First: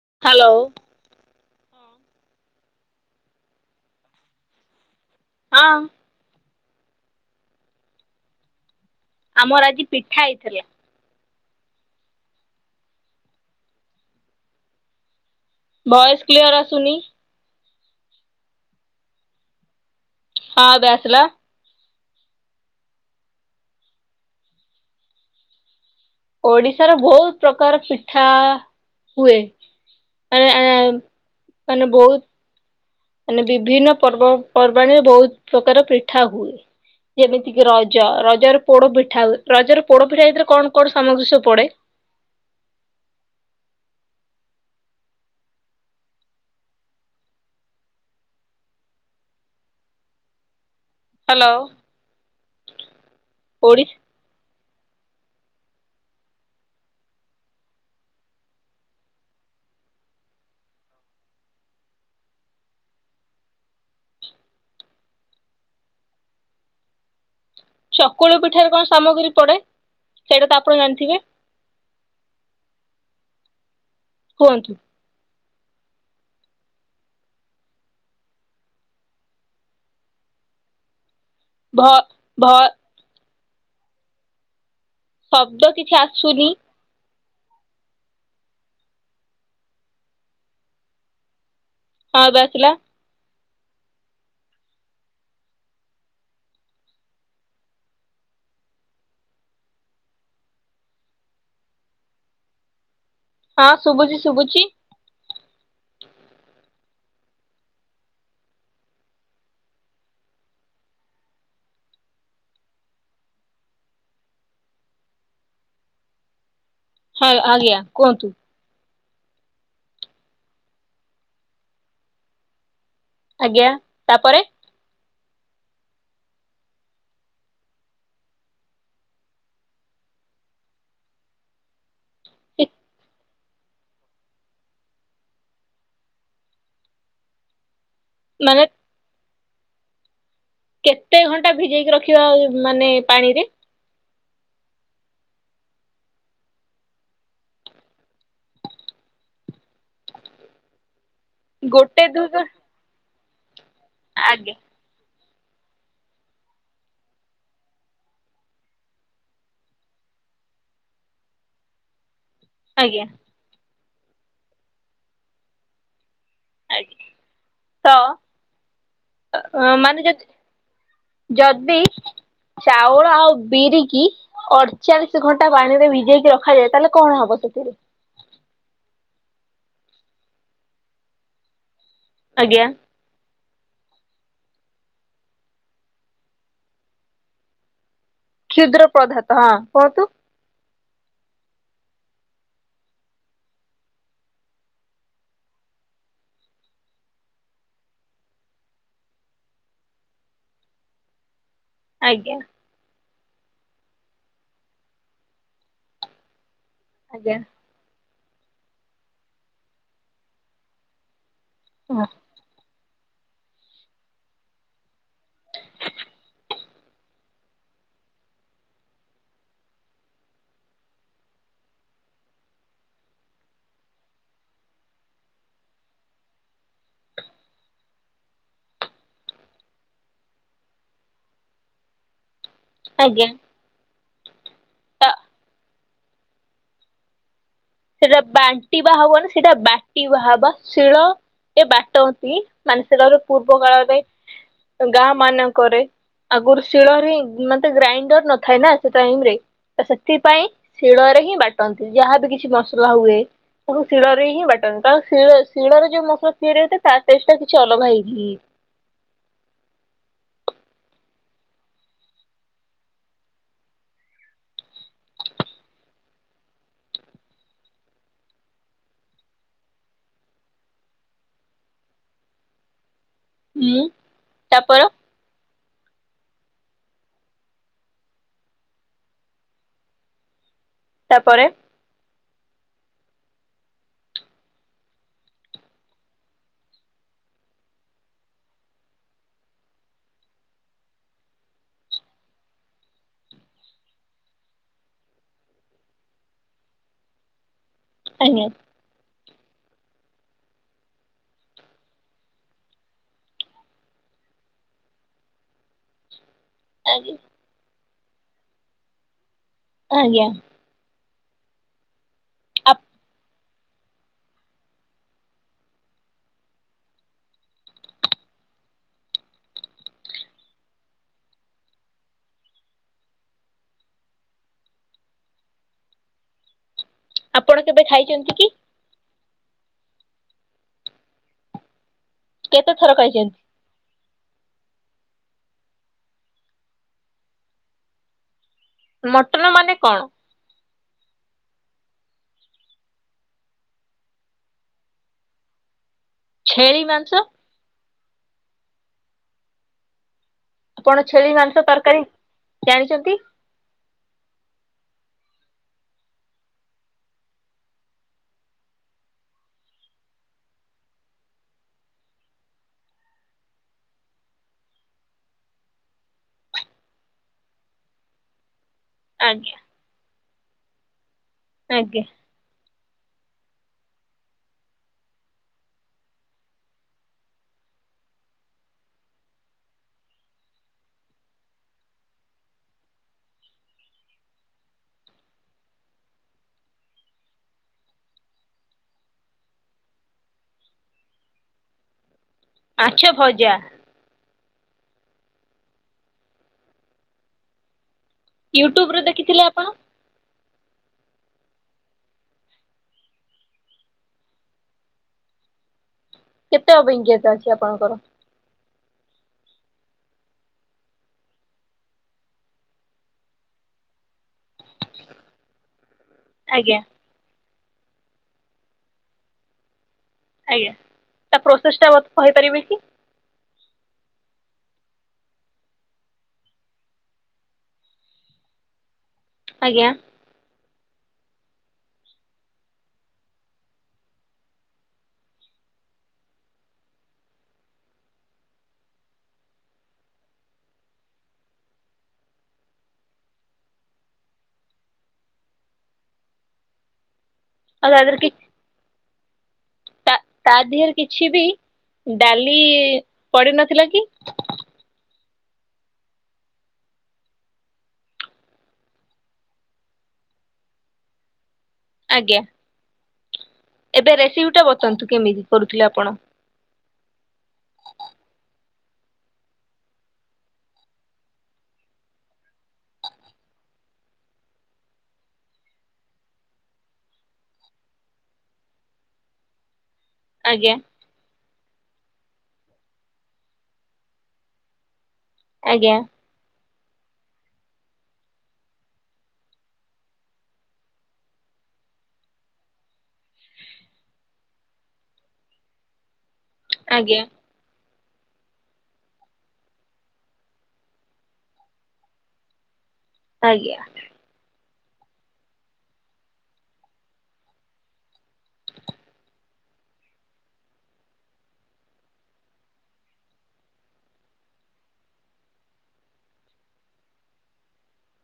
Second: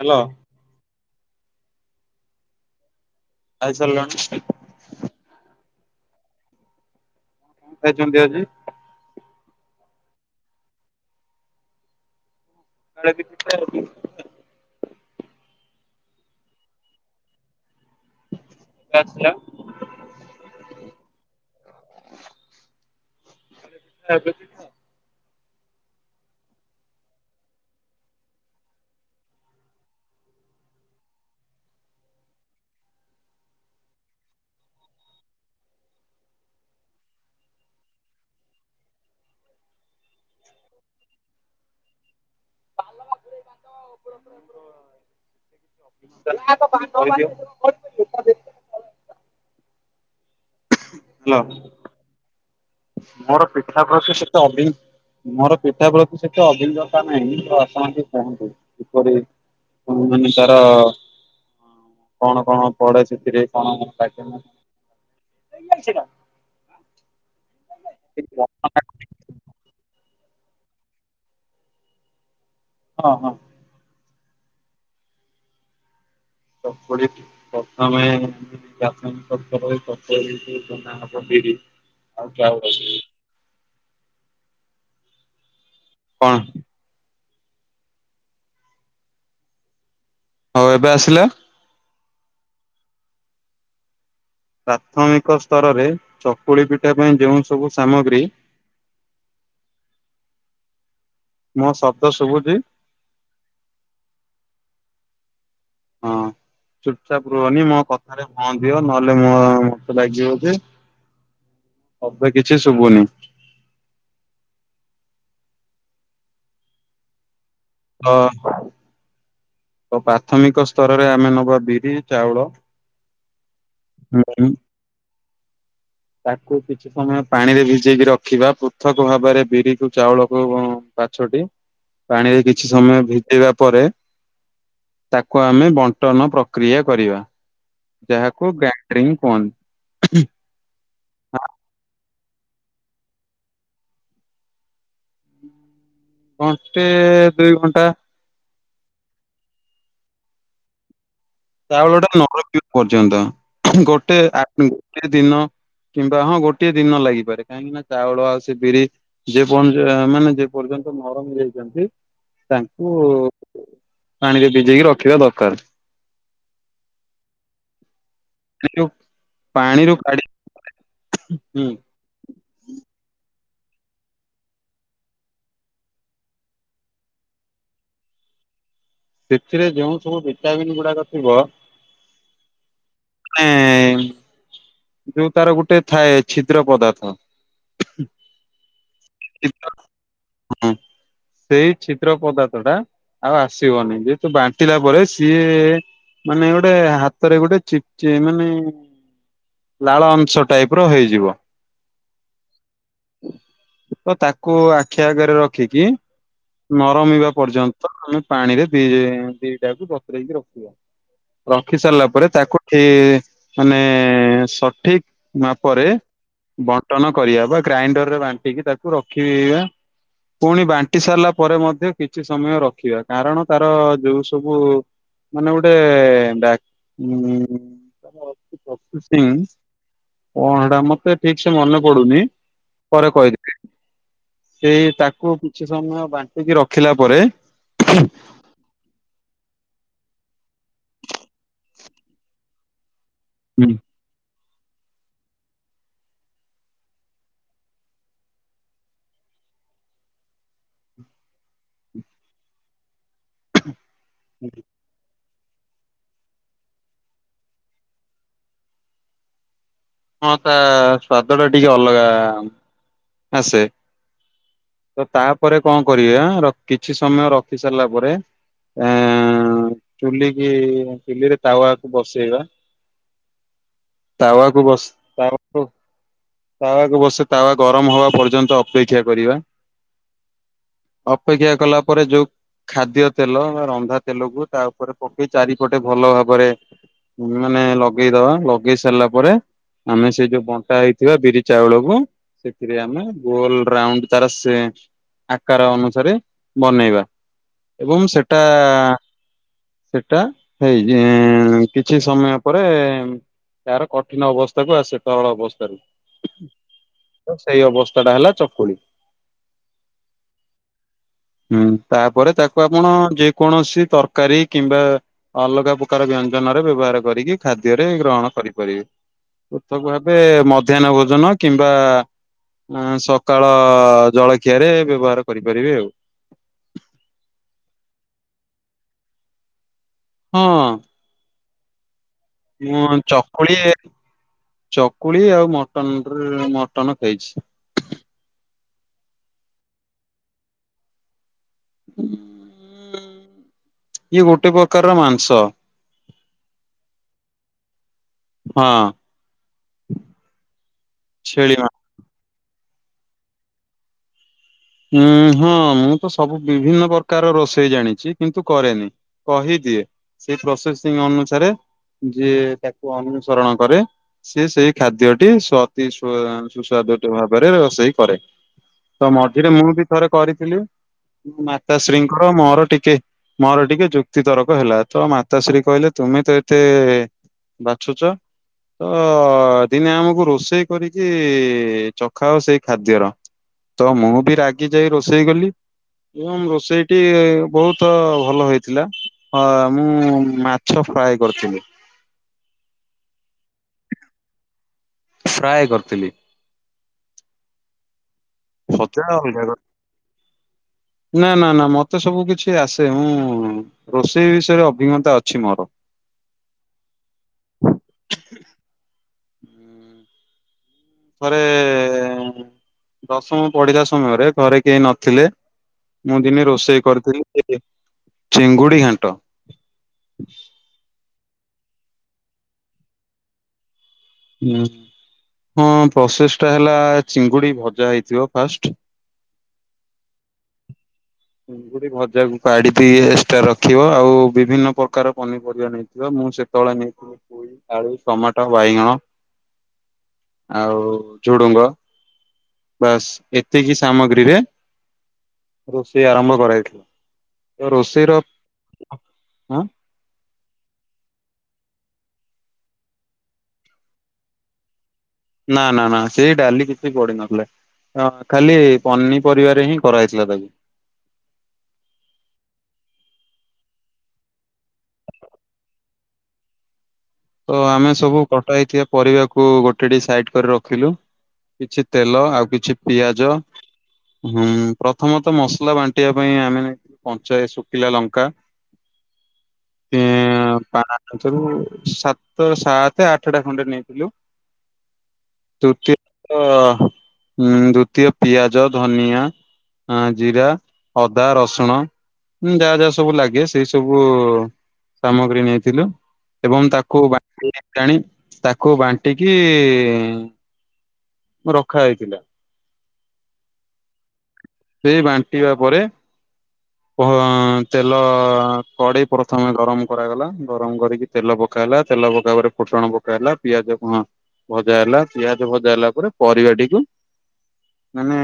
Hello hello. ଖାଇସାରିଲଣି? ହଁ। ଭାଇ କେମିତି ଅଛି। ଆମର ଆଜି ପିଠା ହେଇଥିଲା। କାକରା ପିଠା ଆଉ। ଭଏସ କ୍ଲିୟର ଆସୁନି। [unintelligible] ହଁ ଏବେ ଆସିଲା। [unintelligible] ଓଡିଶାର ବହୁତ ପ୍ରକାର ପିଠା ହୁଏ। ଏ ଏ ମାନେ ବହୁତ ମାନେ ବିଭିନ୍ନ ପର୍ବ ପର୍ବାଣିରେ ବହୁତ ପ୍ରକାର ପିଠା ହୁଏ। ଯେମିତି କିି ରଜ ରଜ ରେ ପୋଡ ପିଠା ରଜ ରେ ପୋଡ ପିଠା ଏଇଥି ରେ କଣ କଣ ସାମଗ୍ରୀ ସବୁ ପଡେ? [unintelligible] [inaudible] ହାଲୋ। ମୋର ପିଠା ପ୍ରତି ସେତେ ଅ ମୋର ପିଠା ପ୍ରତି ସେତେ ଅଭିଜ୍ଞତା ନାହିଁ ତ ଆପଣ ଟିକେ କୁହନ୍ତୁ କିପରି ହ ମାନେ ତାର ହ କଣ, କଣ ପଡେ ସେଥିରେ କଣ, କଣ? [unintelligible] ଚକୁଳୁ ପିଠାରେ କଣ ସାମଗ୍ରୀ ପଡ଼େ ସେଇଟା ତ ଆପଣ ଜାଣିଥିବେ। ହଁ, ହଁ। କୁହନ୍ତୁ। ଚକୁଳି ପ୍ରଥମେ [unintelligible] ବିରି ଭ ଆଉ ଭ। ଚାଉଳ ଶବ୍ଦ କିଛି କଣ ଆସୁନି। ହଁ ଏବେ ଆସିଲା। ହଁ ଏବେ ଆସିଲା। ପ୍ରାଥମିକ ସ୍ତରରେ ଚକୁଳି ପିଠା ପାଇଁ ଯେଉଁ ସବୁ ସାମଗ୍ରୀ ମୋ ଶବ୍ଦ ଶୁଭୁଛି। ହଁ ଶୁଭୁଚି, ଶୁଭୁଚି। ହଁ। ଚୁପଚାପ ରୁହନି, ମୋ କଥାରେ ହଁ ଦିଅ, ନହେଲେ ମୋ ମତେ ଲାଗିବ ଯେ ଅପେ କିଛି ଶୁଭୁନି। ହଁ, ଆଜ୍ଞା। ତ, କୁହନ୍ତୁ ତ ପ୍ରାଥମିକ ସ୍ତରରେ ଆମେ ନବା ବିରି, ଚାଉଳ। ଆଜ୍ଞା। ମୁଗ, ତାପରେ ତାକୁ କିଛି ସମୟ ପାଣିରେ ଭିଜେଇକି ରଖିବା, ପୃଥକ ଭାବରେ ବିରିକୁ, ଚାଉଳକୁ ଉମ୍ ପାଛୋଟି, ପାଣିରେ କିଛି ସମୟ ଭି ଜେଇବା ପରେ, ତାକୁ ଆମେ ବଣ୍ଟନ ପ୍ରକ୍ରିୟା କରିବା। ଯାହାକୁ ମାନେ ଗାଇଣ୍ଡ୍ରିଙ୍ଗ କୁହନ୍ତି। କେତେ ଘଣ୍ଟା ଭିଜେଇକି ରଖିବା ମାନେ ପାଣିରେ? ଘଣ୍ଟେ, ଦୁଇ ଘଣ୍ଟା। ଗୋଟେ ଚାଉଳଟା ନ ଦୁଇ ଘ ବତୁରିବା ପର୍ଯ୍ୟନ୍ତ। ଗୋଟେ ଆଜ୍ଞା ଆଟ୍ ଗୋଟିଏ ଦିନ କିମ୍ବା ହଁ, ଗୋଟିଏ ଦିନ ଲାଗିପାରେ। କାହିଁକିନା ଚାଉଳ ଆଉ ସେ ବିରି ଯେ ପଞ୍ଚ ମାନେ ଯେ ପର୍ଯ୍ୟନ୍ତ ନରମ ହେଇଚନ୍ତି ତାଙ୍କୁ ଆଜ୍ଞା ପାଣିରେ ଭିଜେଇକି ରଖିବା ଦରକାର। ଆଜ୍ଞା। ତ, ସେ ଯୋଉ ତ ପାଣିରୁ ମାନେ ଯଦି କାଢି ହୁଁ ଯଦି ଚାଉଳ ଆଉ ବିରିକି ଅଡଚାଳିଶ ଘଣ୍ଟା ପାଣିରେ ଭିଜେଇକି ରଖାଯାଏ, ତାହେଲେ କଣ ହବ ସେଥିରେ? ସେଥିରେ ଯେଉଁସବୁ ଭିଟାମିନ୍ ଗୁଡାକ ଥିବ ଆଜ୍ଞା। ମାନେ ଯୋଉ ତାର ଗୋଟେ ଥାଏ, ଛିଦ୍ର ପଦାର୍ଥ। କ୍ଷୁଦ୍ର ପ୍ରଧାତ, ହଁ କୁହନ୍ତୁ। ହୁଁ, ସେଇ ଛିଦ୍ର ପଦାର୍ଥଟା ଆଉ ଆସ ସିବନି। ଯେହେତୁ ବାଣ୍ଟିଲା ପରେ ସିଏ ମାନେ ଗୋଟେ ହାତରେ ଗୋଟେ ଚିପଚି ମାନେ ଲାଳ ଅଂଶ ଟାଇପର ହେଇଯିବ। ଆଜ୍ଞା। ତ ତାକୁ ଆଖି ଆଗେରେ ରଖିକି ନରମିବା ଆଜ୍ଞା ପର୍ଯ୍ୟନ୍ତ, ଆମେ ପାଣିରେ ଦିଇ ଦିଟାକୁ ବତୁରେଇକି ରଖିବା। ରଖି ସାରିଲା ପରେ, ତାକୁ ଠି ମାନେ ସଠିକ ମାପରେ ବଣ୍ଟନ କରିବା ବା ଗ୍ରାଇଣ୍ଡରରେ ବାଣ୍ଟିକି ତାକୁ ରଖିବା। ପୁଣି ବାଣ୍ଟି ସାରିଲା ପରେ ମଧ୍ୟ କିଛି ସମୟ ରଖିବା। କାରଣ ତାର ଯୋଉ ସବୁ ମାନେ ଗୋଟେ ବ୍ୟାକ୍ ଉମ୍ [unintelligible] ସିଂ କଣ ହେଇଟା ମତେ ଠିକସେ ମନେ ପଡୁନି ପରେ ଆଜ୍ଞା କହିଦେବି। ସେଇ ତାକୁ କିଛି ସମୟ ବାଣ୍ଟିକି ରଖିଲା ପରେ ସେଇଟା ବାଣ୍ଟିବା ହବନି, ସେଇଟା ବାଟିବା ହବା। ଶିଳ ଏ ବାଟନ୍ତି ମାନତିରରୁ ପୂର୍ବ କାଳରେ, ଗାଁମାନଙ୍କରେ ଆଗୁରୁ ଶିଳରେ ହିଁ ମାନେ ତ ଗ୍ରାଇଣ୍ଡର ନଥାଏ ନା, ସେ ଟାଇମରେ ତ ସେଥିପାଇଁ, ଶିଳରେ ହିଁ ବାଟନ୍ତି। ଯାହାବି କିଛି ମସ ସଲା ହୁଏ, ତାକୁ ଶିଳରେ ହିଁ ବାଟନ୍ କାରଣ ଶିଳ-ଶିଳରେ ଯୋଉ ମସଲା ତିଆରି ହୋଇଥାଏ, ତା ଟେଷ୍ଟଟା କିଛି ଅଲଗା ହେଇକି ହଁ, ତା ସ୍ଵାଦଟା ଟିକେ ଅଲଗା ଆସେ। ତ ତାପରେ କଅଁ କରିଆ, ର କିଛି ସମୟ ରଖି ସାରିଲା ପରେ ଏଁ ଚୁଲିକିି, ଚୁଲିରେ ତାୱାକୁ ବସେଇବା ହୁଁ ତାୱାକୁ ତାପରେ ବସେ ତାୱାକୁ, ତାୱାକୁ ବସେ ତାୱା ଗରମ ହବା ପର୍ଯ୍ୟନ୍ତ ଅପେକ୍ଷା କରିବା। ତାପରେ ଅପେକ୍ଷା କଲା ପରେ ଯୋଉ- ଖାଦ୍ୟ ତେଲ ବା ରନ୍ଧା ତେଲକୁ ତା ଉପରେ ପକେଇ ଚାରିପଟେ ଭଲ ଭାବରେ ଉନ୍ ମାନେ ଲଗେଇଦବା, ଲଗେଇ ସାରିଲା ପରେ ଆମେ ସେଇ ଯୋଉ ବଣ୍ଟା ହେଇଥିବା ବିରି ଚାଉଳ କୁ ସେଥିରେ ଆମେ ଗୋଲ୍ ରାଉଣ୍ଡ ତାର ସେ ଆକାର ଅନୁସାରେ ବନେଇବା। ଏବଂ ସେଟା ଆଜ୍ଞା ସେଟା ହେଇ କିଛି ସମୟ ପରେ ତାର କଠିନ ଅବସ୍ ତାକୁ ଆସେ ତଳ ଅବସ୍ତାରେ। ଆଜ୍ଞା। ସେଇ ଅବସ୍ଥା ଟା ହେଲା ଚକୁଳି। ଆଜ୍ଞା। ହୁଁ ତାପରେ ତାକୁ ଆପଣ ଯେ କୌଣସି ତରକାରୀ କିମ୍ବା- ଅଲଗା ପ୍ରକାର ବ୍ୟଞ୍ଜନରେ ବ୍ୟବହାର କରିକି ଖାଦ୍ୟରେ ଗ୍ରହଣ କରିପାରିବେ। ପୃଥକ ଭାବେ ମଧ୍ୟାହ୍ନ ଭୋଜନ କିମ୍ବା ଆ ସକାଳ ଜଳଖିଆରେ ବ୍ୟବହାର କରିପାରିବେ ଆଉ। ଆପଣ କେବେ ଖାଇଛନ୍ତି କି? ହଁ। କେତେ ମୁଁ ଥର ଖାଇଛନ୍ତି ଚକୁଳି, ଚକୁଳି ଆଉ ମଟନ ରେ ମଟନ ଖାଇଚି। ମଟନ ମାନେ କଣ? ଉଁ ଇଏ ଗୋଟେ ପ୍ରକାରର ମାଂସ। ଛେଳି ମାଂସ? ହଁ। ଆପଣ ଛେଳି ମାଂସ ତରକାରୀ ଜାଣିଚନ୍ତି? ଉଁ ହଁ ମୁଁ ତ ସବୁ ବିଭିନ୍ନ ପ୍ରକାର ରୋଷେଇ ଜାଣିଛି, କିନ୍ତୁ କରେନି। କହିଦିଏ। ସେଇ ପ୍ରୋସେସିଂ ଅନୁସାରେ ଯିଏ ତାକୁ ଅନୁସରଣ କରେ। ସିଏ ସେଇ ଖାଦ୍ୟଟି ସ୍ଵ ଅତି ସ୍ୱ ସୁସ୍ୱାଦ ଟି ଭାବରେ ରୋଷେଇ କରେ। ତ ମଝିରେ ଆଜ୍ଞା ମୁଁ ବି ଥରେ କରିଥିଲି। ମାତା ଆଜ୍ଞା ଶ୍ରୀଙ୍କର ମୋର ଟିକେ ମୋର ଟିକେ ଯୁକ୍ତି ତରକ ହେଲା। ତ ମାତାଶ୍ରୀ କହିଲେ ତୁମେ ତ ଏତେ ବାଛୁଚ ତ ଦିନେ ଆମକୁ ରୋଷେଇ କରିକି ଚଖାଅ ସେଇ ଖାଦ୍ୟର। ତ ମୁଁ ବି ରାଗି ଯାଇ ରୋଷେଇ କଲି। ଏବଂରୋଷେଇଟି ବହୁତ ଭଲ ହେଇଥିଲା। ହଁ ମୁଁ ମାଛ ଫ୍ରାଏ କରିଥିଲି। ମାଛ ଭଜା। ଫ୍ରାଏ କରିଥିଲି। ୟୁଟ୍ୟୁବ ରୁ ଭଜା ଦେଖିଥିଲେ ଅଲଗା କଥା। ଆପଣ? ନା ନା ନା ମତେ ସବୁ କିଛି ଆସେ। ମୁଁ ରୋଷେଇ ବିଷୟରେ ଅଭିଜ୍ଞତା ଅଛି ମୋର। କେତେ ଅଭିଜ୍ଞତା ଅଛି ଆପଣଙ୍କର? ଥରେ ଦଶମ ପଢିଲା ସମୟରେ, ଘରେ କେହି ନଥିଲେ। ମୁଁ ଦିନେ ଆଜ୍ଞା ରୋଷେଇ କରିଥିଲି, ଚିଙ୍ଗୁଡି ଘାଣ୍ଟ। ଆଜ୍ଞା। ତା ପ୍ରୋସେସ୍ଟା କହିପାରିବେ କି? ହୁଁ, ହଁ ପ୍ରୋସେଷ୍ଟା ହେଲା ଚିଙ୍ଗୁଡି ଭଜା ହେଇଥିବ ଫାଷ୍ଟ ଆଜ୍ଞା। ଚିଙ୍ଗୁଡ଼ି ଭଜାକୁ କାଢି ଦେଇ ଏକ୍ସଟ୍ରା ରଖିବ। ଆଉ ବିଭିନ୍ନ ପ୍ରକାର ପନିପରିବା ନେଇି ଥିବ। ମୁଁ ସେ ପଳେ ମିକ୍ସ ଆଳୁ, ଟୋମାଟ, ବାଇଙ୍ଗଣ ଆଉ ଝୁଡୁଙ୍ଗ, ବାସ୍ ଏତିକି ସାମଗ୍ରୀରେ ସେ ଆରମ୍ଭ କରା ହେଇଥିଲା। ଆଉ ତା ରୋଷେଇର ଦେହରେ କି ତା ତା ଦେହରେ କିଛି ବି ଡାଲି ପଡିିନଥିଲା କି? ନା ନା ନା ସେଇ ଡାଲି କିଛି ପଡିିନଥିଲା। ହଁ ଖାଲି ପନିପରିବାରେ ହିଁ କରାହେଇଥିଲା ତାକୁ ଆଜ୍ଞା। ଏବେ ରେସିପି ଟା ବତାନ୍ତୁ କେମିତି କରୁଥିଲେ ଆପଣ। ତ ଆମେ ସବୁ କଟା ହେଇଥିବା ପରିବାକୁ ଗୋଟେ ଡିସ୍‌ ସାଇଡ କରି ରଖିଲୁ କିଛି ତେଲ ଆଉ କିଛି ପିଆଜ ହୁଁ ପ୍ରଥମ ତ ମସଲା ବାଣ୍ଟିବା ପାଇଁ ଆମେ କଞ୍ଚାଏ ଶୁଖିଲା ଲଙ୍କା ଏଁ ଆଜ୍ଞା ପା ସାତ [unintelligible] ତୋ ସାତ ଆଠଟା ଖଣ୍ଡେ ନେଇଥିଲୁ ତୁ ଆଜ୍ଞା ତ ଉଁ ଦ୍ଵିତୀୟ ପିଆଜ ଧନିଆ ହଁ ଜିରା ଅଦା ରସୁଣ ଯାହା ଯାହା ସବୁ ଲାଗେ ସେଇ ସବୁ ସାମଗ୍ରୀ ନେଇଥିଲୁ ଏବଂ ତା କୋଉ ଆଜ୍ଞା ବାନ୍ତି ହେଲାଣି ତାକୁ ବାଣ୍ଟିକି ରଖା ହେଇଥିଲା ଆଜ୍ଞା। ସେ ବାଣ୍ଟିବା ପରେ ତେଲ କଡେଇ ପ୍ରଥମେ ଗରମ କରାଗଲା ଗରମ କରିକି ତେଲ ପକା ହେଲା ତେଲ ପକା ପରେ ଫୁଟଣ ପକା ହେଲା ପିଆଜ କଣ ଭଜା ହେଲା ପିଆଜ ଭଜା ହେଲା ପୁରା ପରିବାଟିକୁ ମାନେ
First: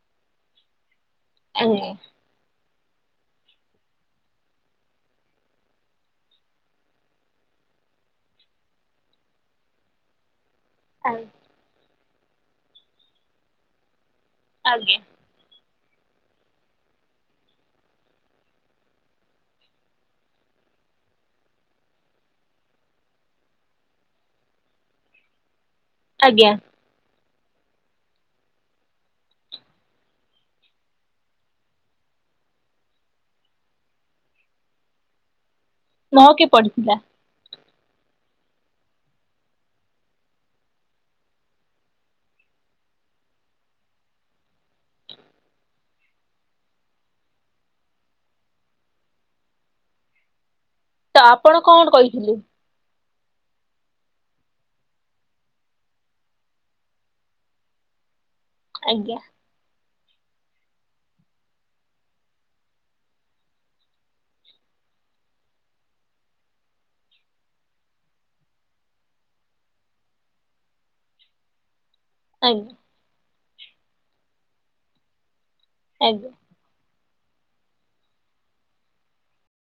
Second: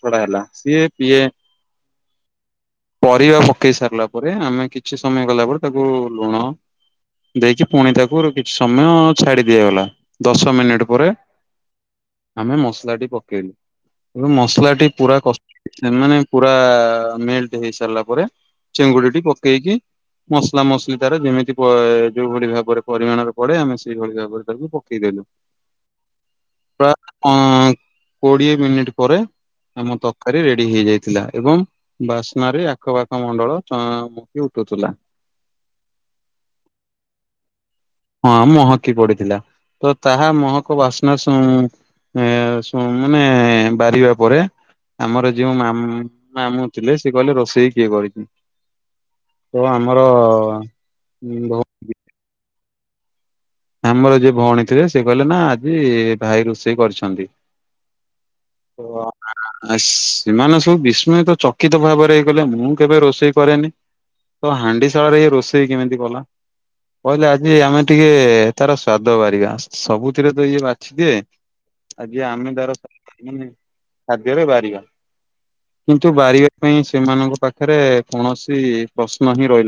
ଛଡା ହେଲା ସିଏ ପିଏ ଆଜ୍ଞା। ପରିବା ପକେଇ ସାରିଲା ପରେ ଆମେ କିଛି ସମୟ ଗଲା ପରେ ତାକୁ ଲୁଣ ଦେଇକି ପୁଣି ତାକୁ କିଛି ସମୟ ଛାଡି ଦିଆଗଲା ଦଶ ମିନିଟ ପରେ ଆଜ୍ଞା। ଆମେ ମସଲା ଟି ପକେଇଲୁ ତେଣୁ ମସଲାଟି ଆଜ୍ଞା ପୁରା କଷ୍ଟ ସେମାନେ ପୁରା ମେଲଟ ହେଇ ସାରିଲା ପରେ ଚିଙ୍ଗୁଡି ଟି ପକେଇକି ମସଲା ମସଲି ତାର ଯେମିତି ଯୋଉଭଳି ଭାବରେ ପରିମାଣରେ ପଡେ ଆମେ ସେଇଭଳି ଭାବରେ ତାକୁ ପକେଇଦେଲୁ ଆଜ୍ଞା। ପ୍ରାୟ ହଁ କୋଡ଼ିଏ ମିନିଟ ପରେ ଆମ ତରକାରୀ ରେଡି ହେଇ ଯାଇଥିଲା ଏବଂ ବାସ୍ନ ରେ ଆଖପାଖ ମଣ୍ଡଳ ଉଙ୍କି ଉଠୁଥିଲା। ମହକି ପଡିଥିଲା। ହଁ ମହକି ପଡିଥିଲା ତ ତାହା ମହକ ବାସ୍ନା ସୁ ଏଁ ସୁ ମାନେ ବାରିବା ପରେ ଆମର ଯୋଉ ମାମ ମାମୁଁ ଥିଲେ ସେଏ କହିଲେ ରୋଷେଇ କିଏ କରିଛି। ତ ଆମର ତ ଭ ଆପଣ କଣ କହିଥିଲି। ଆମର ଯିଏ ଭଉଣୀ ଥିଲେ ସେ କହିଲେ ନା ଆଜି ଭାଇ ରୋଷେଇ କରିଛନ୍ତି। ଓ ଆଜ୍ଞା ଆଁ। ସେମାନେ ସବୁ ବିସ୍ମୟ ତ ଚକିତ ଭାବରେ ହେଇଗଲେ ମୁଁ କେବେ ରୋଷେଇ କରେନି। ତ ହାଣ୍ଡି ଶାଳରେ ଏ ରୋଷେଇ କେମିତି କଲା। କହିଲେ ଆଜି ଆମେ ଟିକେ ତାର ସ୍ଵାଦ ବାରିବା ସବୁଥିରେ ତ ଇଏ ବାଛି ଦିଏ। ଆଜି ଆମେ ତାର ଆଜ୍ଞା ଖାଦ୍ୟରେ ବାରିବା କିନ୍ତୁ ଆଜ୍ଞା ବାରିବା ପାଇଁ ସେମାନଙ୍କ ପାଖରେ କୌଣସି ପ୍ରଶ୍ନ ହିଁ ରହିଲା।